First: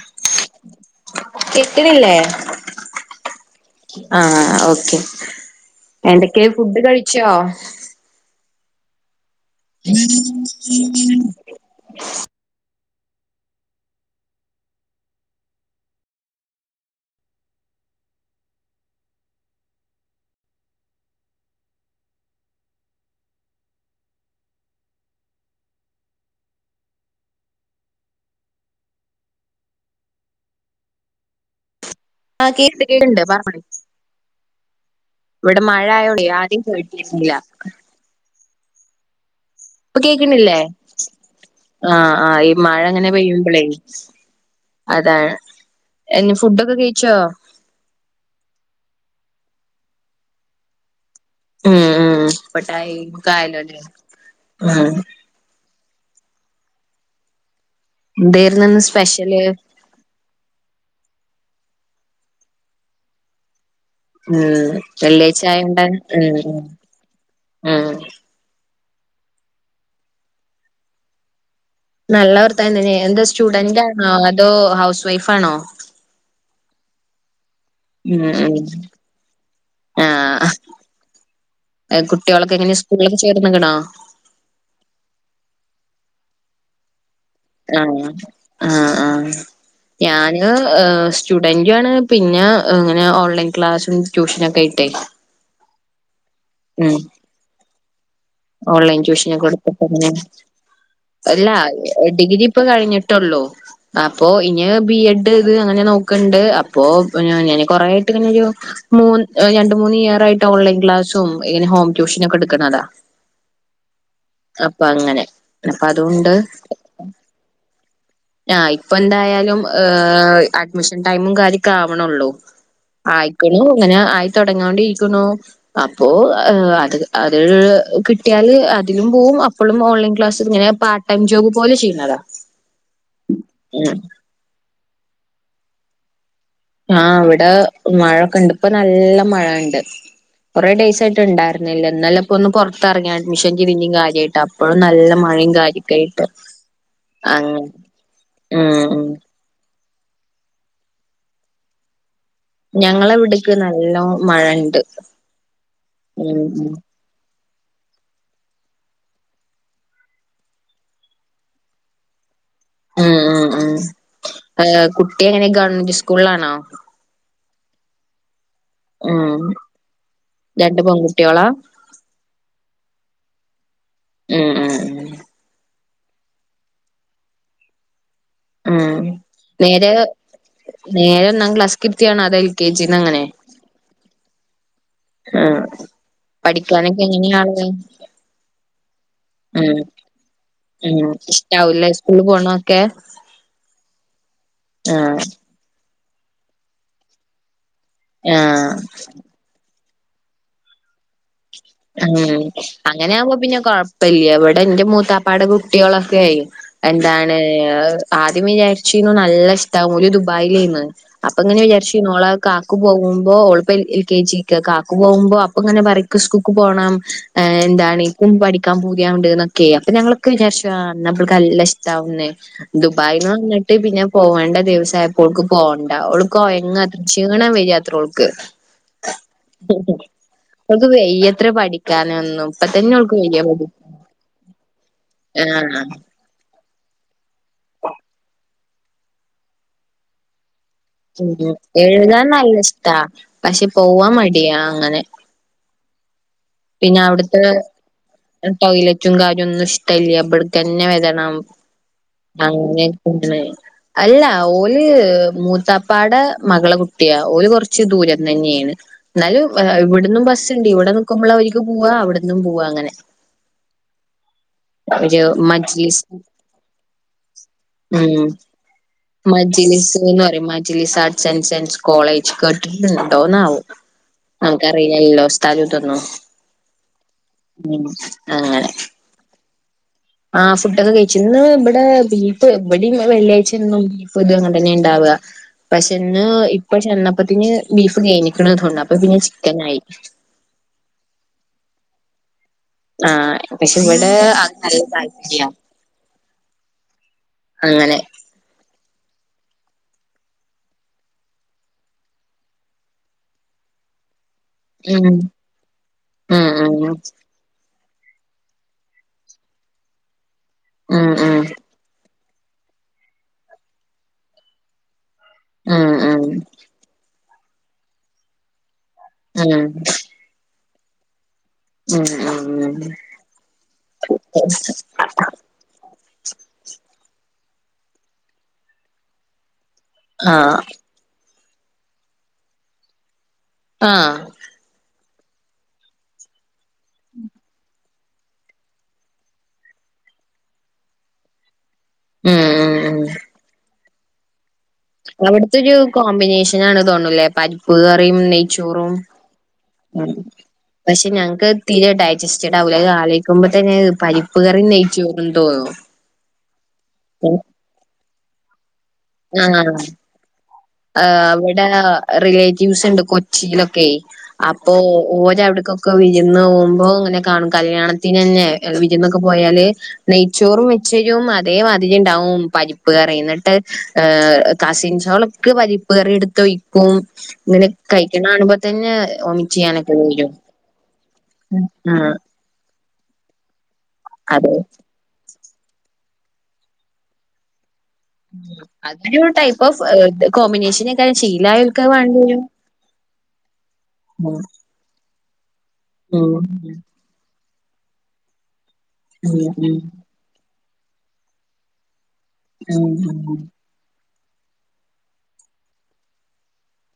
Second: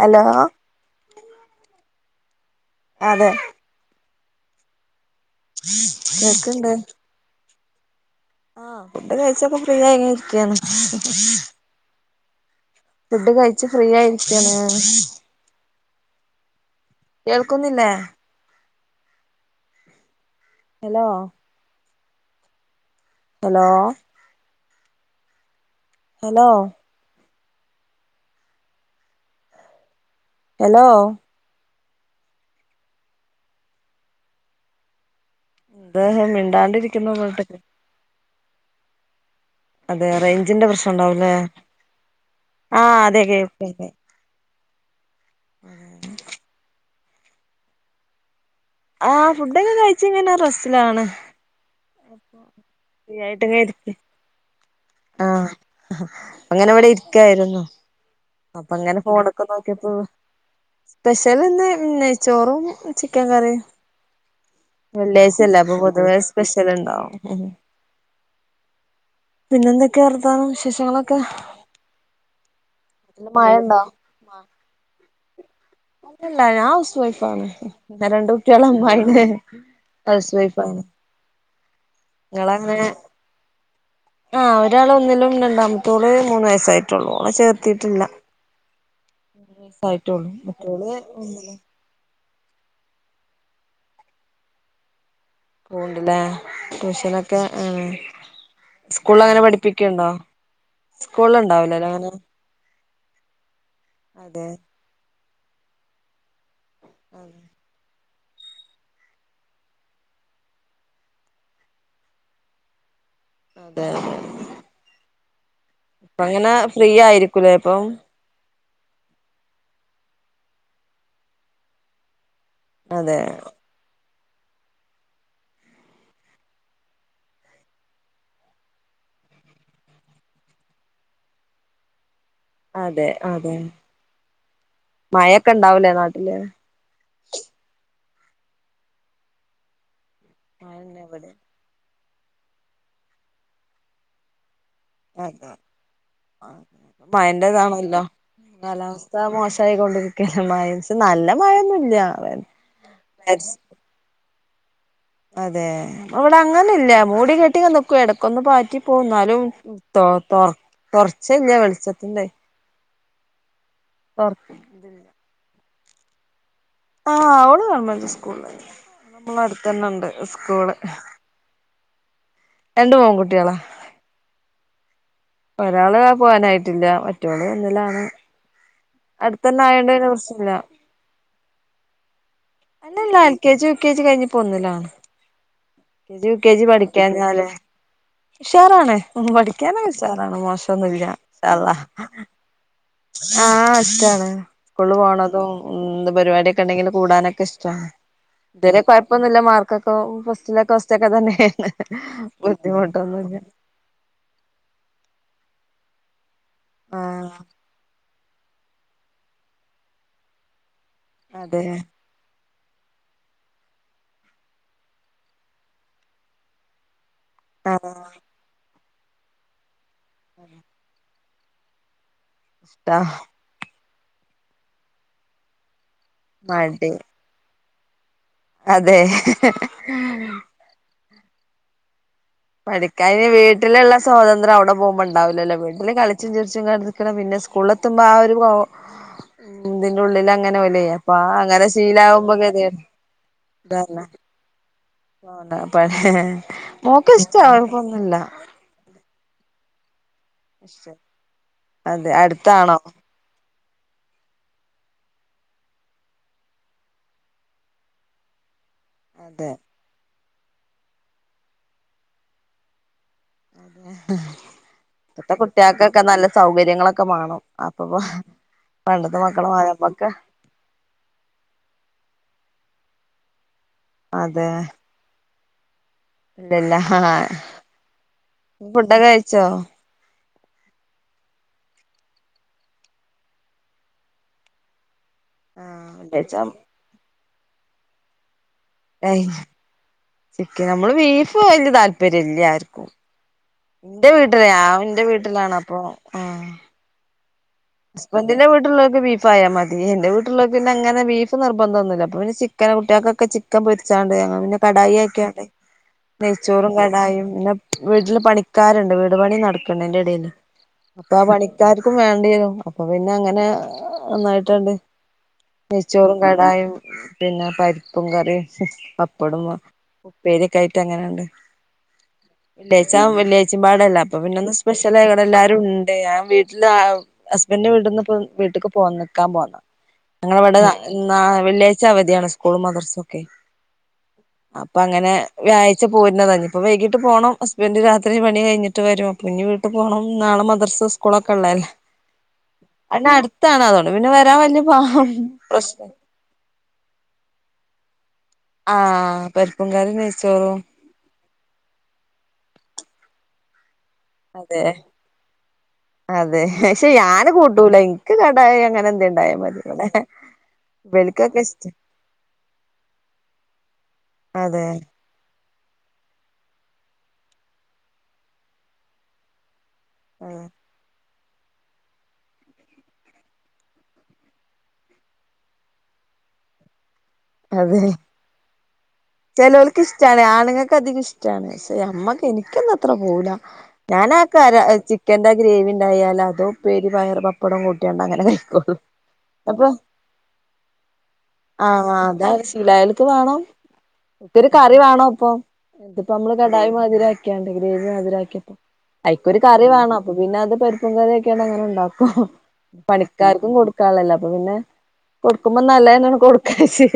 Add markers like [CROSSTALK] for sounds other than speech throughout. Hello. േകക്കണില്ലേ? അതെ ആഹ് ഓക്കെ എന്തൊക്കെ കേക്ക്ണ്ട് ഫുഡ് കഴിച്ചോ? ആഹ ഫുഡ് കഴിച്ചപ്പോ ഫ്രീ ആയി ഇരിക്കന്നു ഫുഡ് കഴിച്ചു ഫ്രീ ആയിരിക്കാണ്. കേൾക്കുന്നില്ലേ? Hello hello hello hello. ആ് കേക്ണ്ട് കേക്ണ്ട് പറഞ്ഞ ഇവിടെ മഴ എന്താ ആയോണ്ടെ ആദ്യം മിണ്ടാണ്ടിരിക്കുന്നു കേട്ടിരുന്നില്ല പോലത്തൊക്കെ ഇപ്പൊ അതെ കേക്കണില്ലേ റേഞ്ചിന്റെ പ്രശ്നം ഉണ്ടാവുംല്ലേ ആഹ ആ ഈ മഴ ആഹ് ഇങ്ങനെ അതെ പെയ്യുമ്പളേ? കേൾക്ക്ണ്ട് അതാണ് എന്ന ഫുഡൊക്കെ കഴിച്ചോ? ആഹ് ഫുഡൊക്കെ കഴിച്ച് ഇങ്ങനെ റസ്റ്റിലാണ് ഉം ഉ ഫ്രീ പട്ടായിക്കായല്ലോല്ലേ? ആഹ അങ്ങനെ അവിടെ ഇരിക്കായിരുന്നു. എന്തേ ര്ന്നു ഇന്ന് സ്പെഷ്യല് എപ്പോ സ്പെഷ്യൽ ഇന്ന് നെയ്ചോറും ചിക്കൻ കറിയും. ഉം വെള്ളിയാഴ്ച ല്ലേ അപ്പൊ ആയോണ്ട് പൊതുവേ ഉം ഉം സ്പെഷ്യൽ ഇണ്ടാവും ഉം പിന്നെ എന്തൊക്കെയാ വർത്ഥാനം വിശേഷങ്ങളൊക്കെ? നല്ല വർത്താനം എന്തോ മഴണ്ടോ സ്റ്റുഡന്റണോ അതോ ഹൗസ് വൈഫാണോ? അല്ലല്ല ഞാൻ ഹൗസ് വൈഫ് ആണ് ഉം രണ്ട് ഉം കുട്ടിക െള അമായി ലേ ഹൗസ് ആഹ് വൈഫ് ആണ്. കുട്ടികളൊക്കെ എങ്ങനെ സ്കൂളിലൊക്കെ ചേർന്ന് ക്ക്ണോ? ആഹ് ഒരാൾ ഒന്നിലും രണ്ടാമത്തോള് മൂന്ന് വയസ്സായിട്ടുള്ളൂെ ഓളെ ആ ചേർത്തിട്ടില്ല ആ ആ മൂന്ന് വയസ്സായിട്ടുള്ളൂ ഞാന് മറ്റോള് ഒന്നില് സ്റ്റുഡന്റു ആണ്. പിന്നെ ഇങ്ങനെ ഓൺലൈൻ ക്ലാസ്സും ട്യൂഷനൊക്കെ ആയിട്ടെയ്. പോവ്ണ്ടില്ലേ ട്യൂഷനൊക്കെ ഓൺലൈൻ സ്കൂളിൽ ട്യൂഷന് അങ്ങനെ ഒക്കെ പഠിപ്പിക്ക്ണ്ടോ കൊടുത്തെട്ടെങ്ങനെ സ്കൂളിൽ അല്ല ഉണ്ടാവൂലല്ലോ അങ്ങനെ ഡിഗ്രി ഇപ്പൊ കഴിഞ്ഞിട്ടൊള്ളു അപ്പൊ അതെ ഇനി. ബി എഡ് ഇത് അങ്ങനെ നോക്ക്ണ്ട് അപ്പോ അതെ ഞാന് കൊറോയിട്ട് ഇങ്ങനെ ജോ മൂന്ന് രണ്ട് മൂന്ന് ഇയർ ആയിട്ട് ഓൺലൈൻ ക്ലാസ്സും ഇങ്ങനെ ഹോം ട്യൂഷനൊക്കെ എടുക്കുന്നതാ. അതെ അതെ അതെ. അപ്പൊ അങ്ങനെ അപ്പ ഇപ്പ അതുകൊണ്ട്. അങ്ങനെ ഫ്രീ ആയിരിക്കൂലേ ഇപ്പം ആഹ് ഇപ്പൊ എന്തായാലും അഡ്മിഷൻ ടൈമും കാര്യൊക്കെ ആവണൊള്ളു അതെ ആയിക്ക്ണു ഇങ്ങനെ ആയി തൊടങ്ങിയോണ്ടി ഇരിക്ക്ണു. അപ്പോ അത് അത് കിട്ടിയാല് അതിലും പോവും അപ്പോഴും ഓൺലൈൻ ക്ലാസ് ഇങ്ങനെ പാ എം ജോബ് പോലെ ചെയ്യുന്നതാ. അതെ അതെ ഉം മയൊക്കെ ഇണ്ടാവു ലെ നാട്ടില്? ആഹ് ഇവിട മഴൊക്കെ ഇണ്ട് ഇപ്പൊ നല്ല മഴണ്ട് കുറേ ഡേയ്സ് മഴന്നെ ആയിട്ട് ഇവിടെ ഉണ്ടായിരുന്നു. ഇല്ല ഇന്നലക്കൊന്ന് പുറത്തെറങ്ങിയാരുന്ന് [UNINTELLIGIBLE] കാര്യമായിട്ട ഇപ്പോഴും നല്ല അതെ മഴയും കാര്യക്കായിട്ട് അങ്ങനെ. മഴന്റെതാണല്ലോ കാലാവസ്ഥ മോശായി കൊണ്ടിരിക്കാണ് മഴ നല്ല മഴൊന്നുല്ല അവ ഞങ്ങളെവിടക്ക് നല്ലോ മഴ ഇണ്ട്. അതെ അവിടെ അങ്ങനെ ഇല്ല മൂടി കെട്ടി ഇടക്കൊന്ന് പാറ്റി പോവും ന്നാലും തൊ തൊ തൊറച്ചഇല്ല വെളിച്ചത്തിന്റെ ഉം ഉം ഉം തൊർ കുട്ടി എങ്ങനെ ഗവൺമെന്റ് സ്കൂളിലാണോ? ആഹ് അവള് ഗവണ്മെന്റ് സ്കൂള് നമ്മളെ അടുത്ത് തന്നെ ഇണ്ട് സ്കൂള് കുട്ടോളാ രണ്ട് െ പൺകുട്ടികളാ. ഉം ഉം ഉം ഒരാള് ആ പോവാനായിട്ടില്ല മറ്റോള് ഒന്നിലാണ്. ഉം അടുത്തന്നെ നേരെ ആയോണ്ട് പിന്നെ പ്രശ്നല്ല നേരെഒന്നാം ക്ലാസ്ക് ഇരുത്തിയയാണോ അതോ എൽ കെ ജിന്ന് അല്ലല്ല അങ്ങനെ. L K G U K G കഴിഞ്ഞി പോന്നില്ലാണ് ആഹ് L K G U K G പഠിക്കാനൊക്കെ എങ്ങനെയാ പഠിക്കാഞ്ഞാൽ. ആള് ഉഷാറാണ് ഉം പഠിക്കാനൊക്കെ ഉഷാറാണ് മോശൊന്നുല്ല ഉം ഇൻശാ അല്ലാഹ് ഇഷ്ടാവൂല്ലേ സ്കൂളിൽ പോണൊക്കെ ആഹ ഇഷ്ടാണ് സ്കൂള് ആഹ് പോണതും എന്ത് പരിപാടിയൊക്കെ ഇണ്ടെങ്കിൽ കൂടാനൊക്കെ ഇഷ്ടാണ്. ആഹ് ഇതരെ കുഴപ്പൊന്നുല്ല മാർക്കൊക്കെ ഫസ്റ്റിലൊക്കെ ഫസ്റ്റ് ഒക്കെ തന്നെ ഉം അങ്ങനെയാവുമ്പോ പിന്നെ കൊഴ വലിയവിടെ എന്റെ മൂത്താപ്പാട് കുട്ടികളൊക്കെ ആയി ആഹ് എന്താണ് ആദ്യം വിചാരിച്ചന്ന് നല്ല ഇഷ്ടാവും ഓല് ദുബായിലേന്ന് അപ്പൊ ഇങ്ങനെ അതെ വിചാരിച്ച് ഓള കാക്ക് പോകുമ്പോള എൽ കെ ജിക്ക് കാക്ക് പോകുമ്പോ അപ്പൊ അങ്ങനെ പറയും പോണം ആഹ് എന്താണ്ണ പഠിക്കാൻ പൂതിയാണ്ട് എന്നൊക്കെ അപ്പൊ ഞങ്ങളൊക്കെ വിചാരിച്ചു അന്നപ്പൾ നല്ല ഇഷ്ടമാന്ന ഇഷ്ടാ ദുബായ് ന്ന് പിന്നെ പോകണ്ട ദദേവസായപ്പോൾക്ക് പോവണ്ട ഒടുക്ക കൊയങ്ങ മടി അത്ര ക്ഷീണം വരിത്രോൾക്ക് അതെ ഓക്ക് വെയ്യത്ര പഠിക്കാനൊന്നും ഇപ്പ തന്നെ പഠിക്കാൻ ഓൾക്ക് ഇനി വയ്യ പഠി വീട്ടിലുള്ള സ്വാതന്ത്ര്യം അവിടെ പോകുമ്പോൾണ്ടാവില്ലല്ലോ ആഹ് വീട്ടില് കളി ചച്ചും ചിറച്ചും ഇ എടുക്കണം. പിന്നെ സ്കൂളില എത്തുമ്പോ ആ ഒരു ഇതിന്റെ ഉള്ളിൽ അങ്ങനെ ഓല് ഉം എഴുതാൻ നല്ല ഇഷ്ടാ പക്ഷെ പോവാൻ മടിയാ അങ്ങനെ വാണ്ട പ പിന്നെ അവിടുത്തെ ടോയ്ലറ്റും കാര്യൊന്നും ഇഷ്ടല്ല അവിടെ തന്നെ വരണം അതെ അടുത്താണോ അങ്ങനെ അല്ല ഓല് മൂത്താപ്പാടെ മകളെ കുട്ടിയാ ഓല് കൊറച്ച് ദൂരം തന്നെയാണ് എന്നാലും അതെ ഇവിടന്നും ബസ് ഇണ്ട്. ഇവിടെ നിക്കുമ്പോള അവർക്ക് പോവാ അവിടന്നും പോവാ. അങ്ങനെ അതെ ഒരു ഇപ്പത്തെ മജ്ലിസ് കുട്ടികൾക്കൊക്കെ നല്ല സൗകര്യങ്ങളൊക്കെ വേണം അപ്പൊ പണ്ടത്തെ മക്കളെ മാതിരി മജ്‌ലിസ് നമ്മക്ക് ന്ന് പറയും മജ് ആസ് ആൻ് സയൻസ് കോളേജ് കേട്ടിട്ടുണ്ടോന്നാവും നമുക്കറി യല്ലോ സ്ഥലത് ന്നോ ഇല്ല ഇല്ല ആഹ് ഫുഡ് ഒക്കെ കഴിച്ചോ ആഹ് ഫുഡോക്കെ കഴിച്ചു. ഇന്ന് ഇവിടെ ബീഫ് എവിട വെള്ളിയാഴ്ചും ബീഫ് ഇത് അങ്ങനെ തന്നെ ഉണ്ടാവാ. ആ പക്ഷെന്ന് കഴിച്ച ഇപ്പൊ ചെന്നപ്പത്തന് ബീഫ് കെയ്ഞ്ഞിക്ക്ണ് അപ്പൊ പിന്നെ ചിക്കൻ ആയി. ചിക്കൻ നമ്മള് ബീഫ് വലിയ താല്പര്യം ഇല്ലാർക്കും ആഹ് പക്ഷെ ഇവിടെ നല്ല താല്പര്യ വീട്ടിലാണ് അപ്പൊ അങ്ങനെ ഹസ്ബൻ്റിന്റെ വീട്ടിള്ളോൽക്ക് ബീഫ് ആയാൽ മതി എന്റെ വീട്ടിള്ളോക്ക് പിന്നെ അങ്ങനെ ബീഫ് നിബന്ധംന്നില്ല അപ്പന്ന ചിക്കന് കുട്ടികൾക്കൊക്കെ ചിക്കൻ പൊരിച്ചാണ്ട് ഞന്നെ കടായി ഉം ആക്ക്യാണ്ട് ഉം നെയ്ച്ചോറും ഉം കടായും പിന്നെ വീട്ടില് പണിക്കാരുണ്ട് വീട് പണി നടക്കണ്ട് അതിന്റെ ഇടയില് ഉം അപ്പൊ ആ ഉം പണിക്കാർക്കും വേണ്ടി വരും അപ്പൊ പിന്നെ അങ്ങനെ ഒന്നായിട്ടാണ്ട് ഉം നെയച്ചോറും ഉം കടായും പിന്നെ പരിപ്പും കറിയും പപ്പടും ഉപ്പേരി യൊക്കെ ആയിട്ട് അങ്ങനെയുണ്ട് ഉം ഉം ഉം വെള്ളിയഴ്ച വെള്ളിയാഴ്ചയും പാടല്ല അപ്പൊ പിന്നെ ഉം ഒന്ന്സ്പെഷ്യലായി എല്ലാരും ണ്ട് ഞാൻ വീട്ടിലാ ഹസ്ബൻ്റ്ന്റെ വീട്ട്ന്ന് വീട്ടേക്ക് പോ നിക്കാൻ പോന്ന ആ ഞങ്ങളവിടെ എന്നാ വെള്ളിയാഴ്ച അവധിയാണ് സ്കൂളും മദർസൊക്കെ ആഹ് അപ്പൊ അങ്ങനെ വ്യാഴ്ച പോരുന്നത ഇപ്പൊ വൈകിട്ട് പോണം ഹസ്ബന്ഡ് രാത്രി ഇത്രയും പണി കഴിഞ്ഞിട്ട് വരും ഇപ്പിനി വീട്ടിപോണം നാളെ മദ്രസെം സ്കൂളൊക്കൊള്ളതല്ലേ. ഉം ഉം ഉം അയിനടുത്താണതോണ്ട് പിന്നെ വരാൻ വല്യ- അവിടത്തെൊരു കോമ്പിനേഷൻ ആണ് തോന്നൂലേ പരിപ്പൂ കറിയും നെയ് ആഹ് പരിപ്പും കറിയും നെയ്ച്ചോറും പക്ഷെ ഞങ്ങക്ക് തീരെ ഡൈജസ്റ്റഡ് ആവൂല ആലോചിക്കുമ്പോ തന്നെ പരിപ്പ് അതെ കറിയും നെയച്ചോറുണ്ടോ അതെ പക്ഷെ ഞാന് കൂട്ടൂല എനിക്ക് കടായി അങ്ങനെ എന്തെങ്കിലും ഉണ്ടായ മതി ഇവൽക്കൊക്കെ ഇഷ്ട ആഹ്അവിടെ റിലേറ്റീവ്സ് ഉണ്ട് കൊച്ചിയിലൊക്കെ അതെ അപ്പോ ഓരവിടക്കൊക്കെ വിരുന്ന് പോകുമ്പോ അങ്ങനെ കാണും കല്യാണത്തിന് തന്നെ വിരുന്നൊക്കെ പോയാല് നെയ്ച്ചോറും മെച്ചെരും അതേ മാതിരിണ്ടാവും പരിപ്പ് കറിയുന്നിട്ട് ഏ കസിൻസോളൊക്കെ പരിപ്പ് കറി എടുത്തൊയിക്കും ഇങ്ങനെ അതെ കയിക്കണ കാണുമ്പൊത്തന്നെ ചെലോൽക്ക് ഓമിറ്റെയ്യാനൊക്കെ ഇഷ്ടാണ് വരും ആ എക്കൊന്നും അത്ര പോവുല ഞാനാ കര ചിക്കന്റെ ഗ്രേവിണ്ടായാലതും ഉപ്പേരി പയർ പ- പ്പടവും കൂട്ടിയണ്ടങ്ങനെ കഴിക്കുള്ളൂ അതൊരു ടൈപ്പ് അപ്പൊ ഓഫ് കോമ്പിനേഷനേക്കാരം ആ ശീലായോൽക്ക് അത് ആഹ്. എന്താ വാണ്ടിവരും. ശിലായലക്ക് വേണം ഒത്തിരി കറി വേണോപ്പൊ അതിപ്പൊമ്മള് കടായി മധുരാക്കിയാണ്ട് ഗ്രേവി മധുരാക്കിയപ്പൊ ഐക്കൊരു കറി വേണം. അപ്പപ്പിന്നത് പരിപ്പും കറിയാക്കിയാണ്ട് അങ്ങന്ണ്ടാക്കും പണിക്കാർക്കും കൊട് ക്കളല്ല അപ്പൊപ്പിന്നെ കൊടുക്കുമ്പൊ നല്ലതെന്നാന്ന് കൊടുക്കാച്ച്.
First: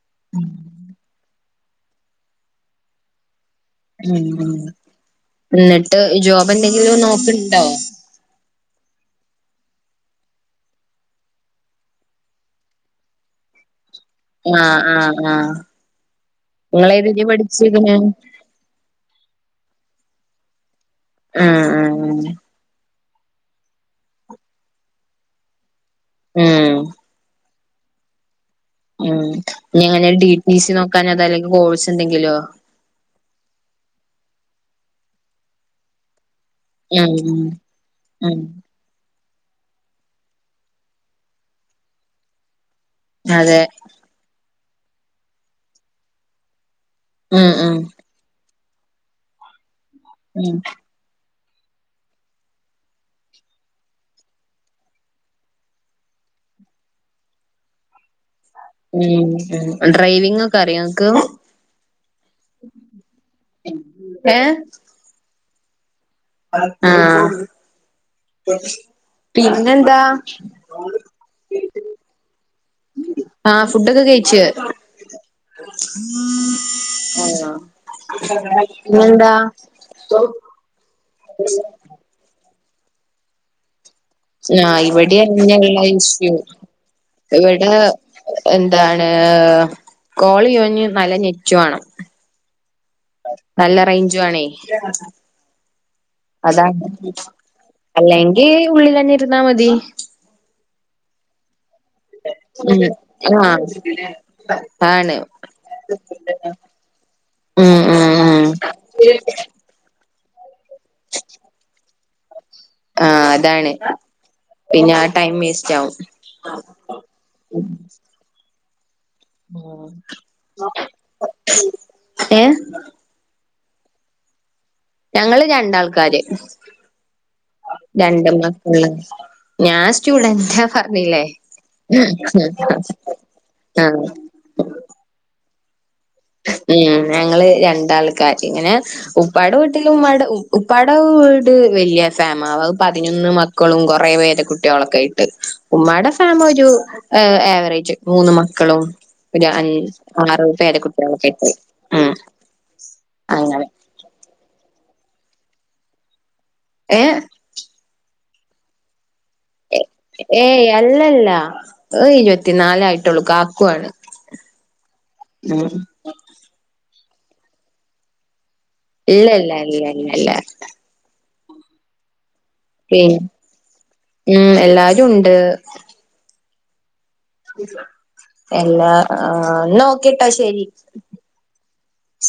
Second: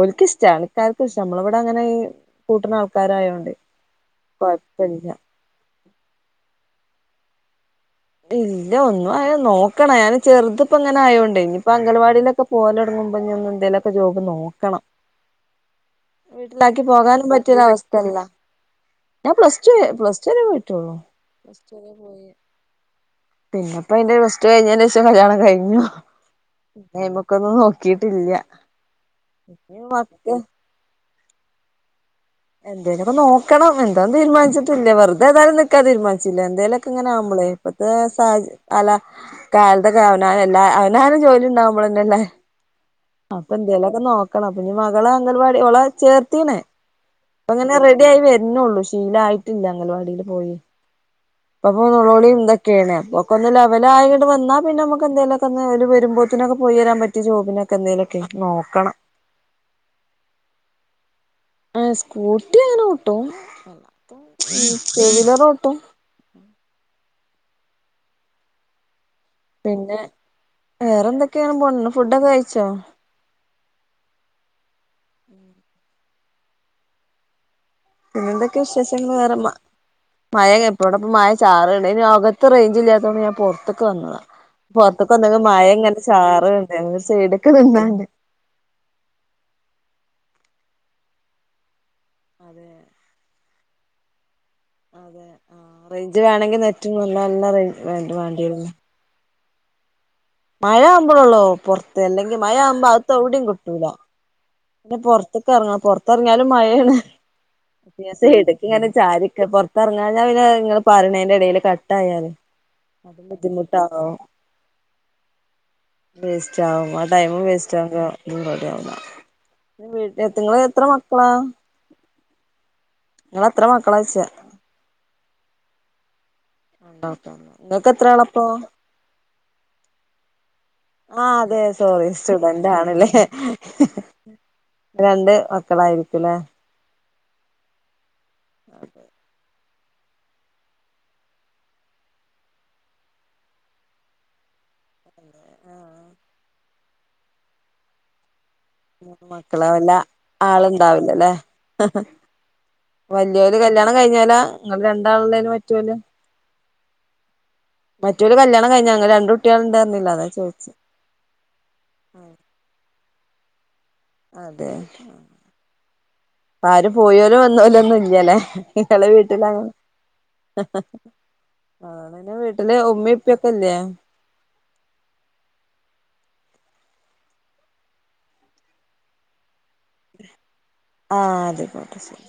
ഓൽക്കിഷ്ടാണ് ആൾക്കാർക്കിഷ്ടാ നമ്മളിവടങ്ങനെ കൂട്ടണാൾക്കാരായോണ്ടേ. ഉം ഇന്നിട്ട് ജോബെന്തെങ്കിലും നോക്ക്‌ണ്ടോ ഇല്ല ഒന്നും ആയ നോക്കണം അയെന്നെ ചെറുത്പ്പ്ങ്ങനായോണ്ടേ ഇനിപ്പൊ അങ്കലവാടിയിലൊക്കെ പോവലൊടങ്ങുമ്പൊ ഇന്നി എന്തേലൊക്കെ ജോബ് ആഹ് നോക്കണം ആഹ് ആഹ് വീട്ടിലാക്കി ഇങ്ങളേതില് പോകാനും പഠിച്ചിക്ക്ണ്? പറ്റിയൊരവസ്ഥയല്ല. ഞാൻ പ്ലസ് ടു പ്ലസ് ടു വരെയേ പോയിട്ടുള്ളൂ ആഹ് ആഹ് പിന്നെപ്പയിന്റെ പ്ലസ് ടു കഴിഞ്ഞയിന് ശേഷം കല്യാണം കഴിഞ്ഞു ഉം പിന്നെഅ മുക്കൊന്നും നോ ചീട്ടില്യ ഉം പിന്നങ്ങനെ ടി പി സി നോക്കാനതല്ലെങ്കിൽ കോഴ്സെന്തെങ്കിലോ? എന്തേലൊക്കെ നോക്കണം എന്താന്ന് തീരുമാനിച്ചിട്ടില്ല വെറുതേതായാലും നിക്കാൻ തീരുമാനിച്ചില്ല എന്തേലൊ ഉം ഉം ക്ക്‌ങ്ങനാവുമ്പളേ ഇപ്പത്തെ സാഹ ഉം അല്ല ഇക്കാലത്തൊക്കെ അവനവനെല്ലാ അവനവന് ജോലിയ്ണ്ടാവുമ്പളെന്നല്ലേ. അതെ അപ്പെന്തേലൊക്കെ നോക്കണം അപ്പിനി മകളെ അംഗൽവാടി അവളെ ചേർത്തീന് ഉം ഇപ്പങ്ങനെ ഉം റെഡിയായി വരുന്നുള്ളൂ ശീലായിട്ടില്ല അംഗൽവാടില് പോയി. ഉം [INAUDIBLE] അപ്പൊ മൊളോളി എന്തൊക്കെയാണ് അപ്പൊക്കൊന്ന് ലെവലാങ്ങ്ട് വന്നാ പിന്നമുക്കെന്തെലൊക്കൊന്ന് ഓല് വരുമ്പോ ത്തിനൊക്കെ പോയിവരാൻ പറ്റിയ ജോബിനൊക്കെന്തേലൊക്കെ ഉം ഡ്രൈവിംഗൊക്കറിയോ നിങ്ങക്ക്? ങ് സ്കൂട്ടി അങ്ങനോട്ടും ഏഹ് ങ് ടൂ വീലറോട്ടും. ആഹ് പിന്നെ പിന്നെന്താ വേറെന്തൊക്കെയാണ് പൊൻ ഫുഡൊക്കെ കയിച്ചോ. ആഹ് ഫുഡൊക്കെ കയിച്ച് [INAUDIBLE] ആഹ് പിന്നെന്തെക്കെയാ വിശേഷങ്ങള് വേറെ മ മഴ ഇപ്പ്വ്ടെ മഴ ചാറ ണ്ടായിന്നു അകത്ത് റേഞ്ചില്ലാത്തോണ്ട് ഞാൻ പൊറത്ത്ക്ക് വന്നതാ. ആഹ് പൊറത്ത്ക്ക്‌ ഇവിടെ വന്നെങ്ങ മഴ അങ്ങനെയുള്ള ഇങ്ങനെ ഇഷ്യൂ ചാറ്ണ്ട് നെ സൈട്ക്ക്‌ ഇവിടെ നിന്നാഞ്ഞ് എന്താണ് കോളെയ്യോഞ്ഞ് നല്ല നെറ്റ് വേണം. അതെ നല്ല റേഞ്ച് വേണേ അതെ ആ റേഞ്ച് വേ അതാണ് അല്ലെങ്കി വേണ്ടിയിരുന്നു ഉള്ളിലെന്നിരുന്നാ മതി. മഴ ആകുമ്പൊളൊള്ളൂ പൊറത്ത് അല്ലെങ്കി മഴ ആകുമ്പോ ഉം അകത്തെവിടെയും കിട്ടൂല. ആഹ് പിന്നെ ആണ് പൊറത്തെ ക്കറങ്ങ പൊറത്ത്റങ്ങിയാലും മഴയാണ്. ഉം ഉം ഉം എടക്ക്‌ങ്ങനെ ചാരിക്കാ പൊർ ത്തെറങ്ങാഞ്ഞാ പിന്നെ നിങ്ങള് പറയ്ണേന്റെടേല് കട്ടായാല് അതും ആഹ് അതാണ് ബുദ്ധിമുട്ടാവും. പിന്നെ ആ ടൈം വേസ്റ്റ് ആവും വേസ്റ്റാവും ആ ടൈമും വേസ്റ്റാവ ഒന്നും റെടി ആവുല വീട്ടി നിങ്ങളെത്ര മക്കളാ? ഏഹ്? നിങ്ങളെത്ര മക്കളായ്ച്ചേ ഞങ്ങള് രണ്ടാൾക്കാര് ഉണ്ടോ ഇങ്ങക്ക് എത്രയാളപ്പോ? ഉം [INAUDIBLE] ഞാൻ സ്റ്റുഡന്റാ പറഞ്ഞില്ലേ ആ അതെ സോറി സ്റ്റുഡന്റ് ആണല്ലേ ആഹ രണ്ട് മക്കളായിരിക്കുംല്ലേ? ഉം ഞങ്ങള് രണ്ടാൾക്കാര് ഇങ്ങനെ ഉപ്പാടവീ ഉപ്പാടെ വീട് വലിയ ഫാമ അത് പതിനൊന്ന് മക്കളും കുറേ പേര കുട്ടികളൊക്കെ ഉമ്മാടെ സാമ് ഒരു ആവറേജ് മൂന്ന് മക്കളും മൂന്ന് ഒരു മക്കളാ അഞ് ആറു പേരക്കുട്ടിയ ആഹഹാ വല്ലിയോര് അങ്ങനെ കല്യാണം കഴിഞ്ഞാ ലാ ഇങ്ങൾ രണ്ടാളേലും പ റ്റോലൊ ഏഹ മറ്റോലെ കല്യാണം കഴിഞ്ഞാ. ഇ ങ്ങൾ രണ്ട് കുട്ട്യാൾ ണ്ട് റഞ്ഞില്ലെ അതാ ഏയ് ചോയ്ച്ചേ അല്ലല്ല ഇരുപത്തിനാലായിട്ടുള്ളൂ കാക്കുവാണ്. അതെ മ്ഹ് ഉം അപ്പൊ ആരും പോയോലും വന്നോലും ഒന്നൂല്ലല്ലേ നിങ്ങളെ ഇല്ല വീട്ടിലൊ ഇല്ല ആണ് ഇല്ല ഇല്ല ഇല്ല പിന്നെ വീട്ടില് ഉമ്മീം ഇപ്പിയൊക്കെ ഇല്ലേ? ഉം എല്ലാരും ഉണ്ട് എല്ലാ ആ നോ കേട്ടോശരി ആഹ് അതെ കോട്ട ശരി.